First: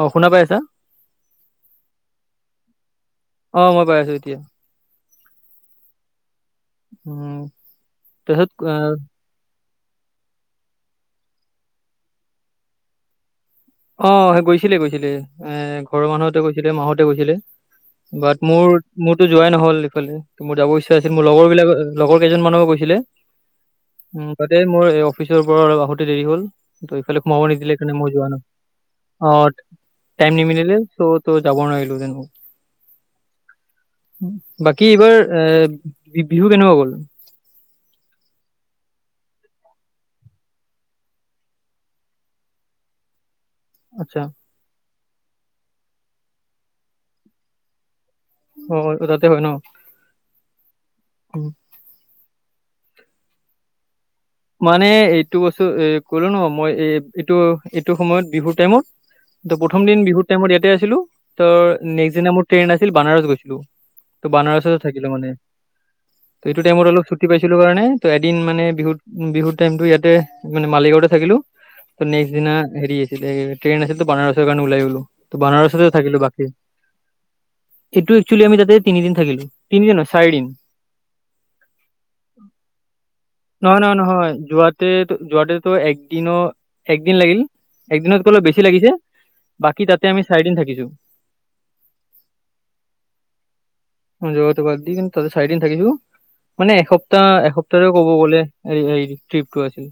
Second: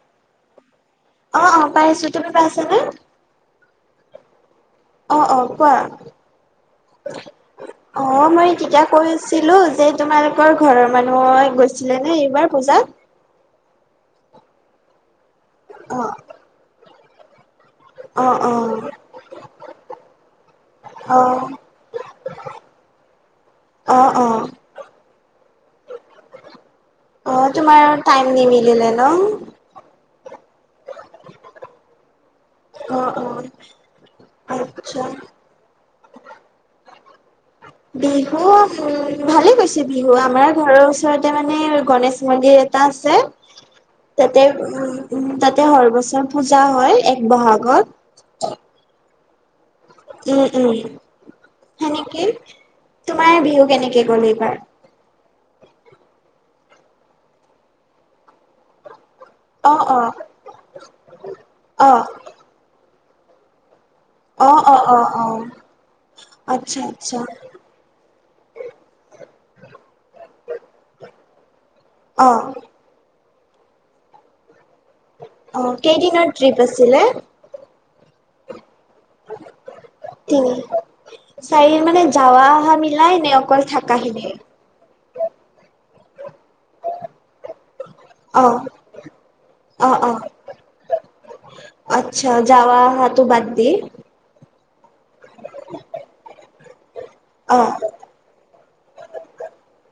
অ শুনা পাই আছা? অঁ অঁ পাইছো, তুমি পাইছা নে? অঁ মই পাই আছো এতিয়া। অঁ অঁ কোৱা, উম অঁ মই তাৰপিছত তেতিয়া কিতাপ পঢ়ি ছিলো যে, তোমালোকৰ ঘৰৰ মানুহ গৈছিলে নে এইবাৰ পূজাত? অঁ সেই গৈছিলে গৈছিলে। এ অ ঘৰৰ মানুহতে গৈছিলে মাহতে গৈছিলে। অ বাত অ মোৰ মোৰতো যোৱাই নহ'ল, ইফালে মোৰ যাব ইচ্ছা আছিল অ মোৰ লগৰ বিলাক লগৰ কেইজন মানো গৈছিলে, অ অ উম তাতে মোৰ অফিচৰ পৰা অলপ আহোতে দেৰি হ'ল। ত সেইফালে সোমাব নিদিলে সেইকাৰণে মই যোৱা নাই। নিদিলে ন? অ টাইম নিমিল ত, ত যাব নোৱাৰিলো দেন। অ অ বাকী আচ্ছা এইবাৰ এ বিহু কেনেকুৱা গ'ল? বিহু উম ভালে গৈছে বিহু, আমাৰ ঘৰৰ ওচৰতে মানে গনেশ মন্দিৰ তা আছে। আচ্ছা তাতে উম তাতে সৰ বছৰ পূজা হয় এক বহাগত। হয় হয়, তোৰ তাতে হয় ন? উম-উম সেনেকেই, তোমাৰ বিহু কেনেকে গ'ল এইবাৰ? মানে এইটো বস্তু এ ক'লো ন, মই এই এইটো যিটো সময়ত বিহুৰ টাইমত ত অ প্ৰথম অ দিন বিহুৰত টাইমত ইয়াতে আছিলো, ত অ নেক্সট দিনা মোৰ ট্ৰেইন আছিল বানাৰস গৈছিলো। ত অ বানাৰসতে অ অ থাকিলো অ মানে। এইটো আচ্ছা টাইমত অলপ আচ্ছা ছুটি পাইছিলো কাৰণে ত এদিন মানে বিহুত বিহুৰ টাইমতটো ইয়াতে মানে মালিগাঁৱতে থাকিলোঁ। অ নেক্সট দিনা হেৰি আছিলে ট্ৰেইন আছিলে বনাৰসৰ কাৰণে ওলাই গলো। অ বনাৰসতে থাকিলো কেইদিনৰ বাকী। ট্ৰিপ আছিলে এইটো এক্সুৱলি আমি তাতে তিনিদিন থাকিলো, তিনিদিন নহয় চাৰিদিন। তিনি চাৰি মানে যাৱা অহা মিলাই নে? অকল নহয় নহয় থাকাখিনিয়ে নহয় যোৱাতে যোৱাতেতো একদিনো একদিন লাগিল, একদিনতক অলপ অ বেছি লাগিছে। বাকী অ তাতে অ আমি চাৰি দিন থাকিছো। আচ্ছা যোৱা অহাতো বাদ দি। যোৱাটো বাদ দি কিন্তু তাতে চাৰিদিন থাকিলো। মানে এসপ্তাহ অ এসপ্তাহও ক'ব গ'লে। হেৰি হেৰি ট্ৰিপ টো আছিল,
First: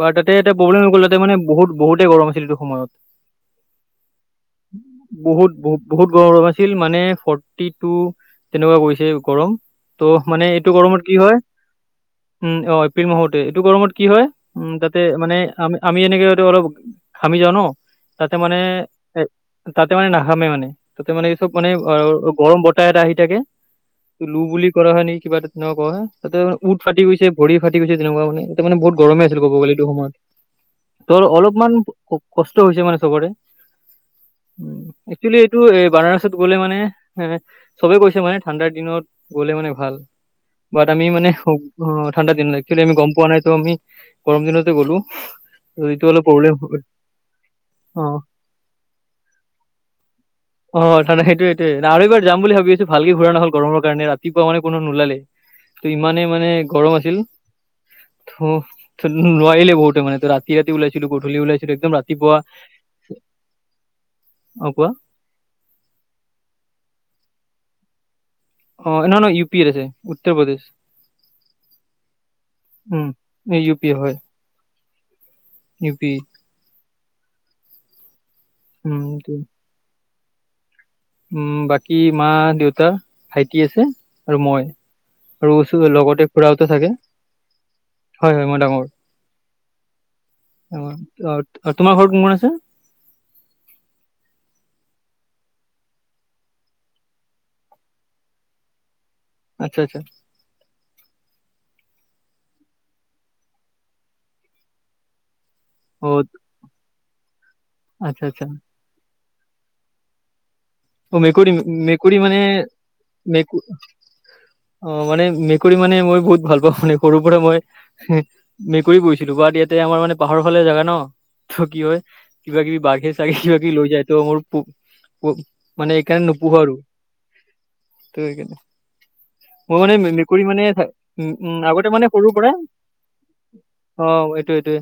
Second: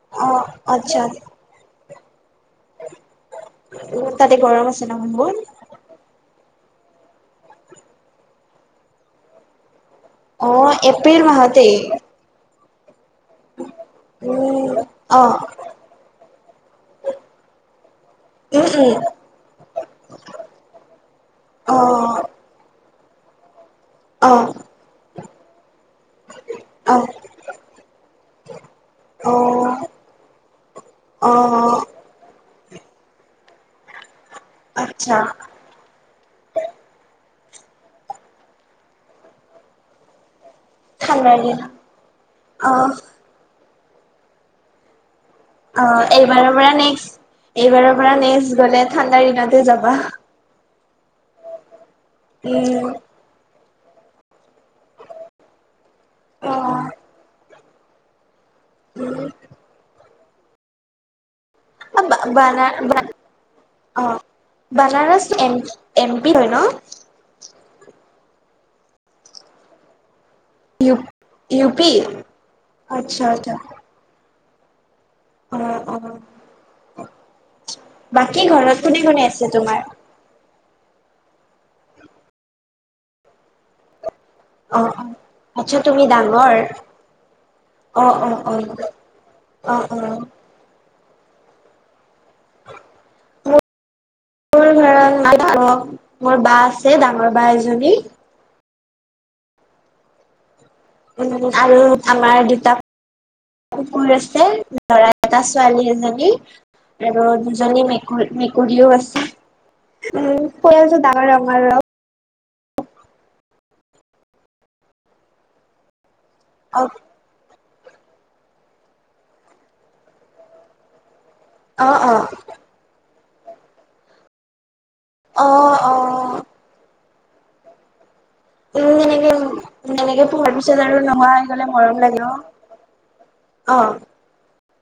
বাৰ অ তাতে এটা প্ৰবল হৈ আচ্ছা গ'ল তাতে মানে বহুত -বহুতে গৰম আছিল। এইটো সময়ত তাতে গৰম আছে ন বহুত বহুত গৰম গৰম আছিল, মানে ফৰ্টি টু তেনেকুৱা কৰিছে গৰম। ত' মানে অ এইটো গৰমত কি এপ্ৰিল হয়? মাহতেই উম অ এপ্ৰিল মাহতে, এইটো গৰমত কি হয় উম তাতে মানে আমি আমি এনেকে এইটো অলপ ঘামি যাওঁ ন তাতে মানে উম উম এ। তাতে মানে নাঘামে মানে, তাতে মানে এই চব মানে অ অঁ গৰম বতাহ এটা আহি থাকে। অ লু বুলি কৰা হয় নেকি কিবা তাতে ন তাতে উঠ অ ফাটি গৈছে। ভৰি ফাটি গৈছে তেনেকুৱা মানে, ইয়াত মানে বহত গৰমে আছিল কব গ'লে এইটো অ সময়ত। ত অ অলপমান কষ্ট হৈছে মানে চবৰে। উ আচ্ছা একচুৱেলি এইটো বানাৰসত গ'লে মানে এ চবে কৈছে মানে ঠাণ্ডাৰ দিনত গ'লে মানে ভাল। বাট আমি মানে ঠাণ্ডাৰ দিন সৌব হ ঠাণ্ডা দিন কেলে আমি অ গম পোৱা নাই ত মি গৰম দিনতে গ'লো। অ এইটো অলপ এইবাৰৰ প্ৰব্লেম পৰা হ'ল। নেক্সট, এইবাৰৰ অ পৰা নেক্সট গলে ঠাণ্ডাৰ দিনতে যাবা। অ ঠান সেইটোৱে সেইটোৱে দাৰু এইবাৰ যাম বুলি ভাবি উম আছো ভালকে ঘূৰা নহল গৰমৰ কাৰণে ৰাত- তি কোৱা মানে কোনো নোলালেই, টি ইমানেই মানে অ গৰম আছিল। থু নোৱাৰিলে বহুতে মানে সেইটো ৰাতি ৰাতি ওলাইছিলো গধূলি ওলাই অ [unintelligible] অ অ কোৱা বনাৰস এম এম পি ধয় ন। অ নহয় নহয় ইউ পিৰ আছে Uttar Pradesh. U U P আত্চ্ছা আতা পিয় হয়। অ ইউ অ পি বাকী ঘৰত উম কোনে কোনে আছে তোমাৰ? উম বাকী মা, দেউতা, ভাইটি আছে। আৰু মই অ অ আৰু আচ্ছা উচুতে তুমি লগতে ডাঙৰ খুৰাহতে থাকে। অ অ হয় হয় মই অ অ অ অ অ তোমাৰ ঘৰত কোন কোন আছে? মোৰ ঘৰত [unintelligible] মোৰ বা আছে ডাঙৰ বা এজনী আত্চ্ছা আচ্ছা। উ আৰু আমাৰ দুটা কুকুৰ আছে। লৰা এটা ছোৱালী অ এজনী আৰু দুজনী আচ্ছা মেকুৰী আচ্ছা মেকুৰীও আছে। উম। পৰিয়ালটো অ ডাঙৰ মেকুৰী আমাৰ মেক- কুৰী মানে মেকু অ মানে মেকুৰী মানে মই বহুত ভাল অ [unintelligible] সৰু পৰাই মই হে মেকুৰী পুহিছিলো বাট ইয়াতে আমাৰ মানে পাহাৰৰ ফালে জাগা ন ত কি অ হয় অ কিবা কিবি বাঘে চাগে কিবা কিবি লৈ যায় ত মোৰ পুক পু অ অ হেন নোপোহো আৰু ত সেইকানে উম এনেকে মই মানে এনেকে মেকুৰী পোহাৰ মানে পিছত আৰু উ নোহোৱা হৈ উ গলে আগতে মৰম মানে লাগে ন সৰু পৰা অ এইটো এইটোৱে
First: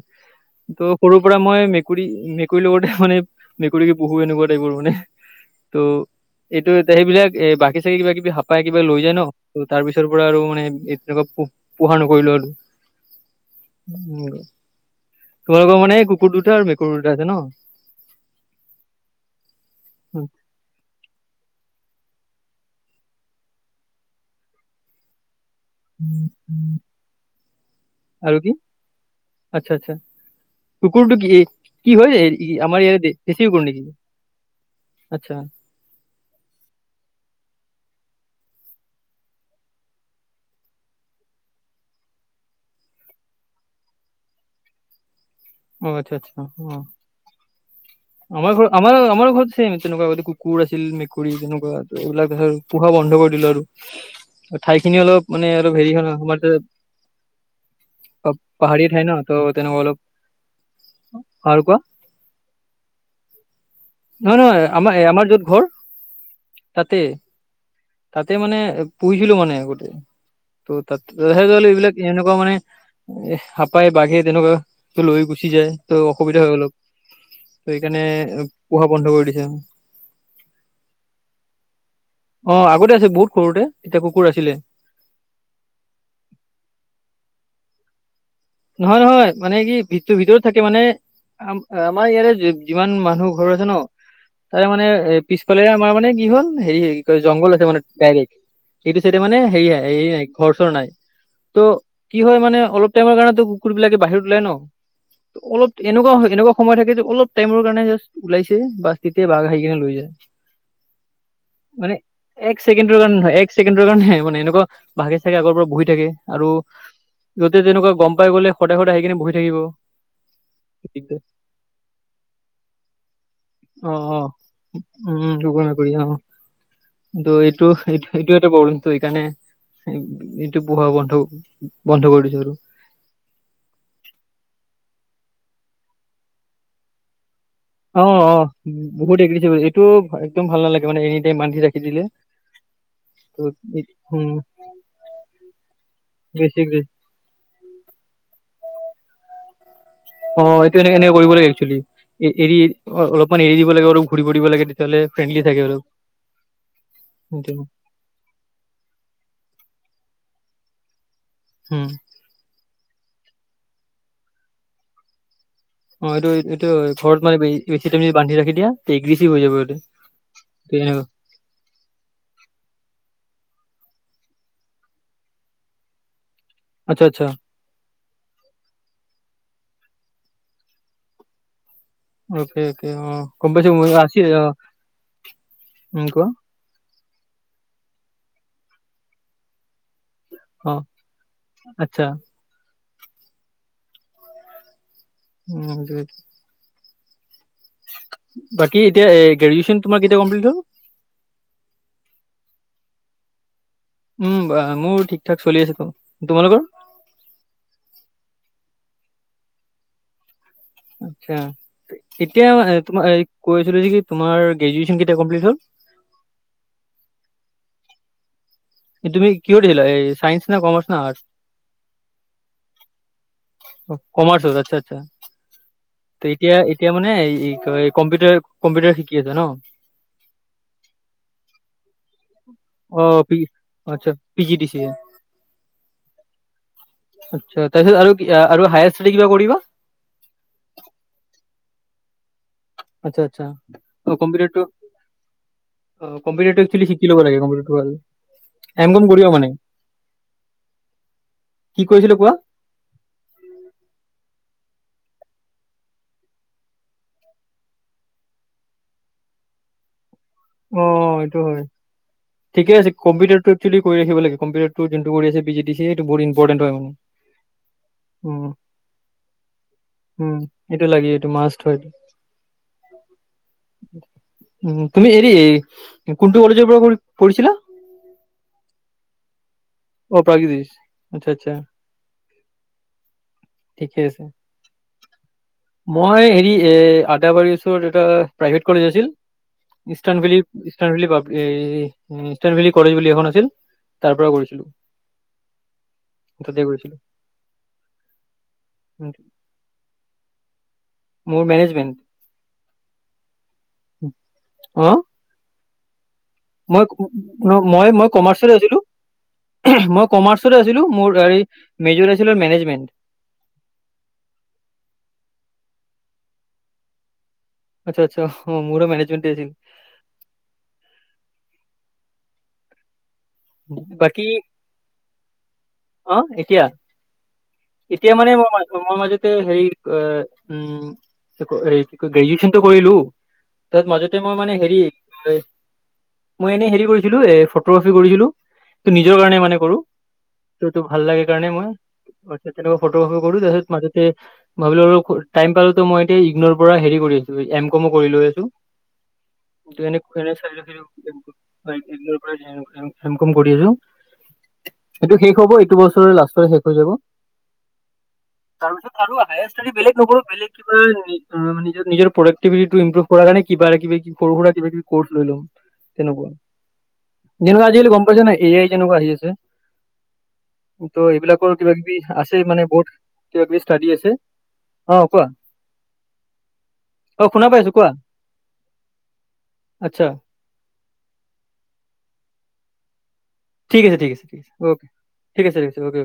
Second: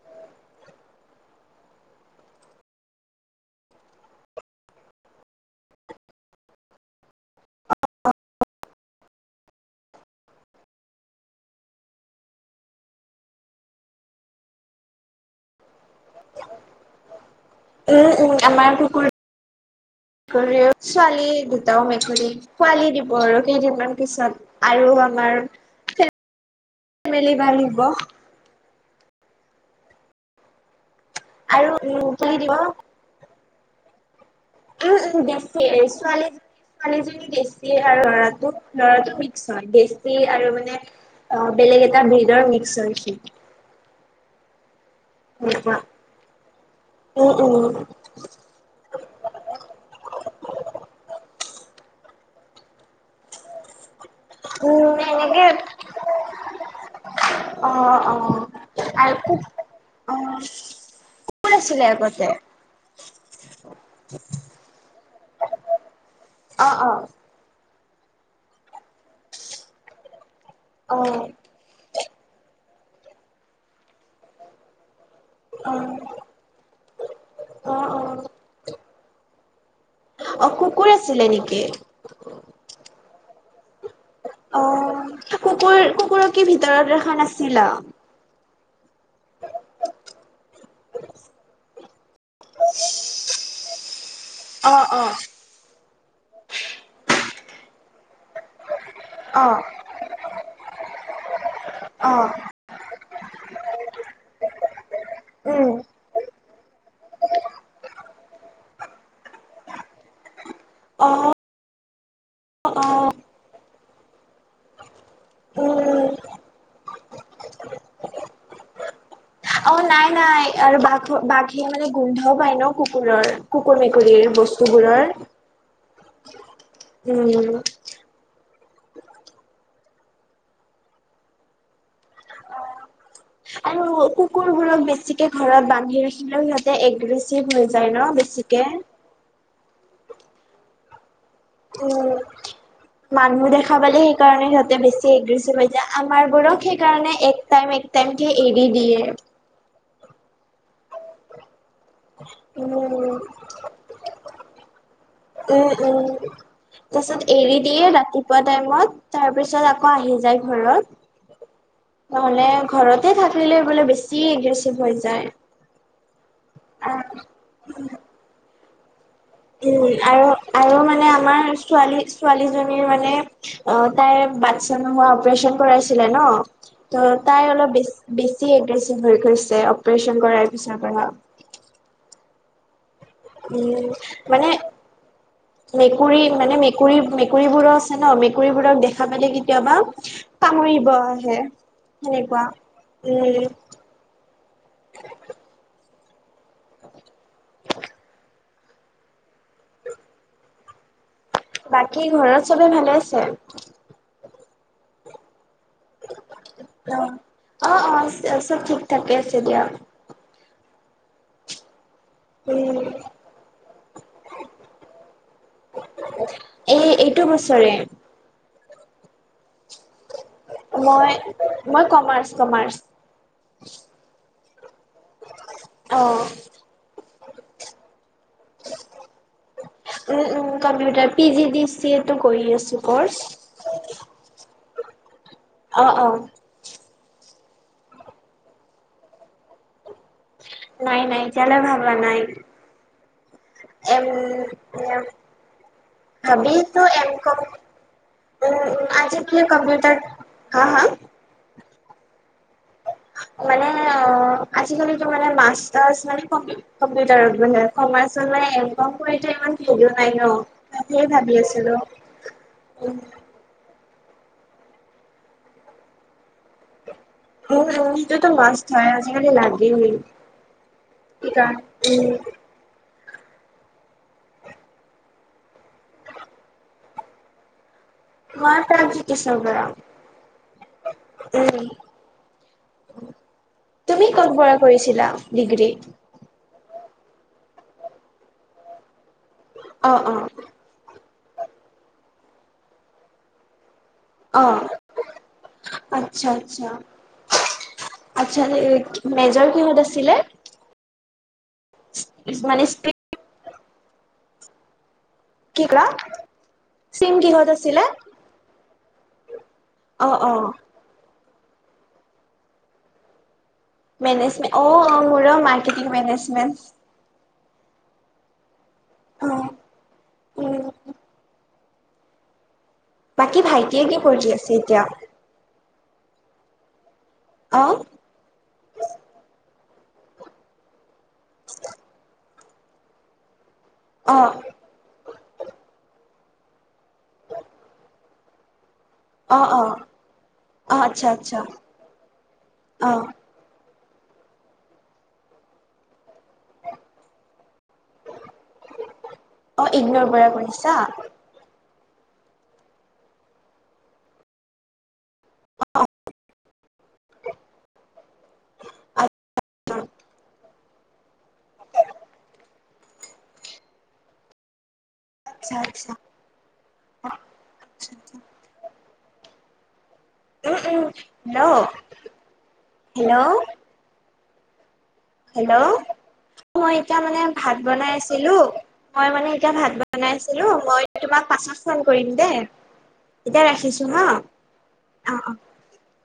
ত সৰুৰ পৰা মই মেকুৰী মেকুৰীৰ লগতে মানে মেকুৰী পুহু এনেকুৱা টাইপৰ মানে। ত এইটো ইয়াতে এইবিলাক এ বাঘে চাঘে কিবা কিবি হাপাই কিবা লৈ যায় ন। তাৰ পিছৰ পৰা আৰু মানে এ তেনেকুৱা পো পোহা নকৰিলো আৰু। উ তোমালোকৰ মানে কুকুৰ দুটা আৰু মেকুৰী দুটা আছে ন। উম উম আমাৰ কুকুৰ কৰি ছোৱালী দুটাও মেকুৰী পোৱালী দিব আৰু কেইদিনমান পিছত। আৰু আমাৰ ফেমেলি বাঢ়িব আৰু কি আত্চ্ছা চা কুকুৰটো কি আৰু কি হয় উম পোৱালি দিব আমাৰ ইয়ৰে দে দেছি কুকুৰ নেকি? উম উম আচ্ছা দেছি ছোৱালী [unintelligible] জনী দেছীয়ে আৰ লৰাটো, লৰাটো মিক্স হয় দেছি আৰু মানে অ বেলেগ এটা বিধৰ মিক্স হয় সি। সেনেকুৱা। অ আত্চ্ছা ছা অ উম উম। আমাৰ ঘৰ আমাৰ আমাৰ ঘৰত ছেম তেনেকুৱা কুকুৰ আছিল মেকুৰী তেনেকুৱা এইবিলাক এইবিলাক পোহা বন্ধ কৰি দিলো আৰু। [unintelligible] ঠাই উম, খিনি অলপ মানে এনেকে অলপ হেৰি হয় ন সম অ পাহাৰীয়া ঠাই আৰু ন খুব ত তেনেকুৱা অলপ আৰু কোৱা তে [inaudible] নহয় নহয় আমাৰ আমাৰ য'ত ঘৰ অ', তাতে অ'। তাতে মানে পুহিছিলো মানে আগতে ত' ত অ', তথ এইবিলাক এনেকুৱা মানে হাপাই বাঘে তেনেকুৱাটো লৈ গৈছ গুচি যায় অ', অ', ত' অসুবিধা হয় অলপ ত সেইকাৰণে অ', পোহা বন্ধ কৰি দিছে অ কুকুৰ আছিলে নেকি অ আগতে আছিল বহুত সৰুতে তেতিয়া কুকুৰ আছিলে অ কুকুৰ কুকুৰক কি ভিতৰত ৰখা নাছিলা নহয় নহয় মানে কি ভিতৰ ভিতৰত থাকে মানে আম আমাৰ ইয়াৰে যিমান মানুহ ঘৰ আছে ন তাৰে মানে অ', অ', এ পিছফালে আমাৰ মানে কি হ'ল হেৰি জংঘল আছে মানে ডাইৰেক্ট সেইটো চাইড মানে অ', হেৰি হ নাই ঘৰ চৰ নাই ত কি অ', হয় মানে অলপ টাইমৰ কাৰণে কুকুৰ বিলাকে বাহিৰত ওলাই ন অলপ উম, এনেকুৱা এনেকুৱা সময় থাকে যে অলপ টাইমৰ কাৰণে জা ওলাইছে বাছ তেতিয়া বাঘ আহি কেনে লৈ যায় অ মানে এক ছেকেণ্ডৰ অ'। কাৰণে হয় এক ছেকেণ্ডৰ কাৰণেহে মানে এনেকুৱা ভাগে চাগে আগৰ পৰা বহি উম, থাকে আৰু যতে তেনেকুৱা গম পাই গ'লে সদায় সদায় আহি কিনে বহি থাক অ নাই নাই আৰু বাঘ বাঘে মানে গোন্ধও পায় ন কুকুৰৰ কুকুৰ মেকুৰীৰ বস্তু বোৰৰ ঘোষণা কৰি আহও ত উম এইটো এইটো সেইটো প্ৰব্লেম সেইকাৰণে এইটো পোহা বন্ধ বন্ধ কৰি দিছো আৰু আৰু কুকুৰবোৰক বেছিকে ঘৰত বান্ধি ৰাখিলেও সিহতে অগ্ৰিছিভ হৈ যায় ন অ অ বেছিকে বহুত অগ্ৰেশিভ হৈ যায় এইটো একদম ভাল নালাগে মানে এনি টাইম বান্ধি ৰাখি দিলে উম মানুহ দেখা পালে উম সেইকাৰণে সিহঁতে বেছি এগ্ৰেচিভ হৈ যায় আমাৰ বেছি বোৰক এগ্ৰেছিভ। সেইকাৰণে এক টিকে একটাইমকে এৰি দিয়ে অ এইটো এনে এনে কৰিব লাগে একচোৱেলি এৰি উম উম অলপমান এৰি দিব লাগে অলপ ঘূৰি দিব লাগে তেতিয়া লে ফ্ৰেণ্ডলি থাকে অলপ উম [inaudible] এৰি দি পোৱা টাইমত তাৰ পিছত আকৌ আহি যায় ঘৰত উম নহ'লে ঘৰতে থাকিলে বোলে বেছি এগ্ৰেচিভ হৈ যায় অ এইটো এইটো ঘৰত মানে বেছি তুমি বান্ধি ৰাখি দিয়া অগ্ৰেছিভ হৈ যাব এইটো উম আৰু তে আৰু এনেকুৱা। মানে আমাৰ ছোৱালী ছোৱালীজনীৰ মানে অ তাইৰ বাচ্ছা নোহোৱা তাৰ অপাৰেচন কৰাইছিলে ন আচ্ছা ত আচ্ছা তাই অলপ বেছ বেছি এগ্ৰেছিভ হৈ গৈছে অপাৰেচন কৰাৰ পিছৰ পৰা অকে অকে অ গম পাইছো উম মই আছি মানে অ' উম মেকুৰী কোৱা মানে ম মেকুৰী মেকুৰীবোৰো আছে ন মেকুৰীবোৰক দেখা পালে কিন্তু আমাক অ' কামুৰিব আহে আচ্ছা। সেনেকুৱা উম উম বাকী এতিয়া গ্ৰেজুৱেচন তোমাৰ কেতিয়া কমপ্লিট হ'ল বাকী ঘৰত চবে ভালে আছে উম বা মোৰ ঠিক ঠাক চলি আছে ক তোমালোকৰ অ অ অ চব ঠিক ঠাক আছে দিয়া আচ্ছা কেতিয়া উম তোমা কৈ আছিল যে কি তোমাৰ গ্ৰেজোয়েচন কমপ্লেট হল এই এইটো বছৰে তুমি কিয় দিলা এই চাইন্স না কমাৰ্চ না মই আৰ্টচ? মই কমাৰ্চ কমাৰ্চ কমাৰ্চত আচ্ছা আচ্ছা অ ত' এতিয়া এতিয়া মানে ই ক কম্পিউটাৰ কম্পিউটাৰ শিকি আছা ন উম উম computer P G D C এটো কৰি আছো অ' কৰ্চ পি আচ্ছা পি জি ডি চি অ অ আচ্ছা তাৰপিছত আৰু কি আ আৰু হায়াৰ ষ্টাডী কিবা কৰিবা নাই নাই এতিয়ালে ভাবা নাই আচ্ছা আচ্ছা এম অ কম্পিউটাৰটো এম অ কম্পিউটাৰটো ভাবিতো একচুৱেলি শিকি এম ল'ব কম লাগে কম্পিউটাৰটো ভাল উম এম কম আজি কৰিবা কি মানে কম্পিউটাৰ হা হা কি কৰিছিলো কোৱা মানে অ আজিকালিতো মানে মাষ্টাৰছ মানে কমপ্লিট কম্পিউটাৰত মানে কমাৰ্চত মানে এম কম কৰিটো ইমান ভেলু নাই ন অ তাকেই ভাবি এইটো হয় আছিলো। ঠিকে আছে কম্পিউটাৰটো একচোৱেলি কৰি ৰাখিব লাগে কম্পিউটাৰটো যোনটো কৰি আছে পিজি ডিচি সেইটো বহুত ইম্পটেন হয় মানে। উম উম সেইটোতো উম মাষ্ট হয় আজিকালি লাগেই উম এইটো লাগে এইটো মাষ্ট হয় সেইকাৰণে উম উম তুমি এ তি কোনটো কলেজৰ পৰা ক কৰিছিলা মই প্ৰাগজ্যোতিষৰ পৰা অ প্ৰাগজ্যোতিষ আচ্ছা আচ্ছা ঠিকে তুমি আছে ক'ত পৰা কৰিছিলা ডিগ্ৰী? মই হেৰি এ আদাবাৰীৰ ওচৰত এটা প্ৰাইভেট কলেজ আছিল অ' ইষ্টাণ অ' ভেলী ইষ্টান ভেলী পাব এ উম ইষ্টান ভেলী কলেজ বুলি এখন আছিল তাৰ পৰা অ' কৰিছিলো আচ্ছা তাতে আচ্ছা কৰিছিলো আচ্ছা তে মেজৰ কিহত আছিল ছিলে মোৰ মেনেজমেন্ট মানে ষ্ট্ৰীম অ কিক্ৰা মই মই মই কমাৰ্চত আছিলো ওম মই অ' অ'। কমাৰ্চতে আছ ছিলো মোৰ গাড়ী মেজু আছিলে মেনেজমেন্ট মেনেজমেণ্ট অ অ মোৰো মাৰ্কেটিং মেনেজমেণ্ট আচ্ছা আচ্ছা অ মোৰো মেনেজমেণ্টে আছিল অ', উম বাকী ভাইটিয়ে কি বাকী পঢ়ি আছে এতিয়া অ এতিয়া অ এতিয়া মানে মই মই মাজতে হেৰি আ উম গ্ৰেজুৱেচনটো কৰিলো তাৰ মাজতে অ', মই মানে হেৰি মই এনে হেৰি কৰিছিলো এ ফটোগ্ৰাফী কৰিছিলো এইটো নিজৰ কাৰণে অ', মানে অ', কৰো অ', এইটো ভাল আচ্ছা, লাগে আচ্ছা, কাৰণে মই ফটো অ', কৰো তাৰপিছত মাজতে ভাবিলো টাইম পালেতো মই এতিয়া ইগনৰ পৰা হেৰি কৰিম উই, এম কম কৰিলো এইটো অ', কিন্তু ইগনৰ পৰা কৰিছা? এনে [unintelligible] [unintelligible] এম কম কৰি আছো। সেইটো শেষ হ'ব এইটো অ', বছৰে লাষ্টৰে শেষ হৈ যাব। কৰণৰটোত আৰু হাইহেষ্ট [unintelligible] আচ্ছা, তিবিলিটো ইম্প্ৰোভৱ কৰা কাৰণে কিবা কিবি সৰু সুৰা কিবা কিবি কৰ্চ লৈ লম' আচ্ছা, আচ্ছা, তেনেকুৱা। যেনেকুৱা আচ্ছা আজিকালি গম আচ্ছা। পাইছ নাই এ আই যেনেকুৱা আহি আছে। উম, উম, ত' এইবিলাকৰ হেল্ল', কিবা কিবি আছে মানে বহুত হেল্ল', কিবা কিবি ষ্টাডি আছে। অ কোৱা হেল্ল'। মই এতিয়া মানে অ শুনা ভাত পাইছো কোৱা বনাই আছিলো। মই মানে এতিয়া ভাত আচ্ছা বনাই আছ ছিলো মই তোমাক পাছত ফোন কৰিম দে। ঠিক আছে ঠিকছে ঠিকছে' অকে অ', অ'। ঠিক আছে ঠিক আছে'অকে অকে।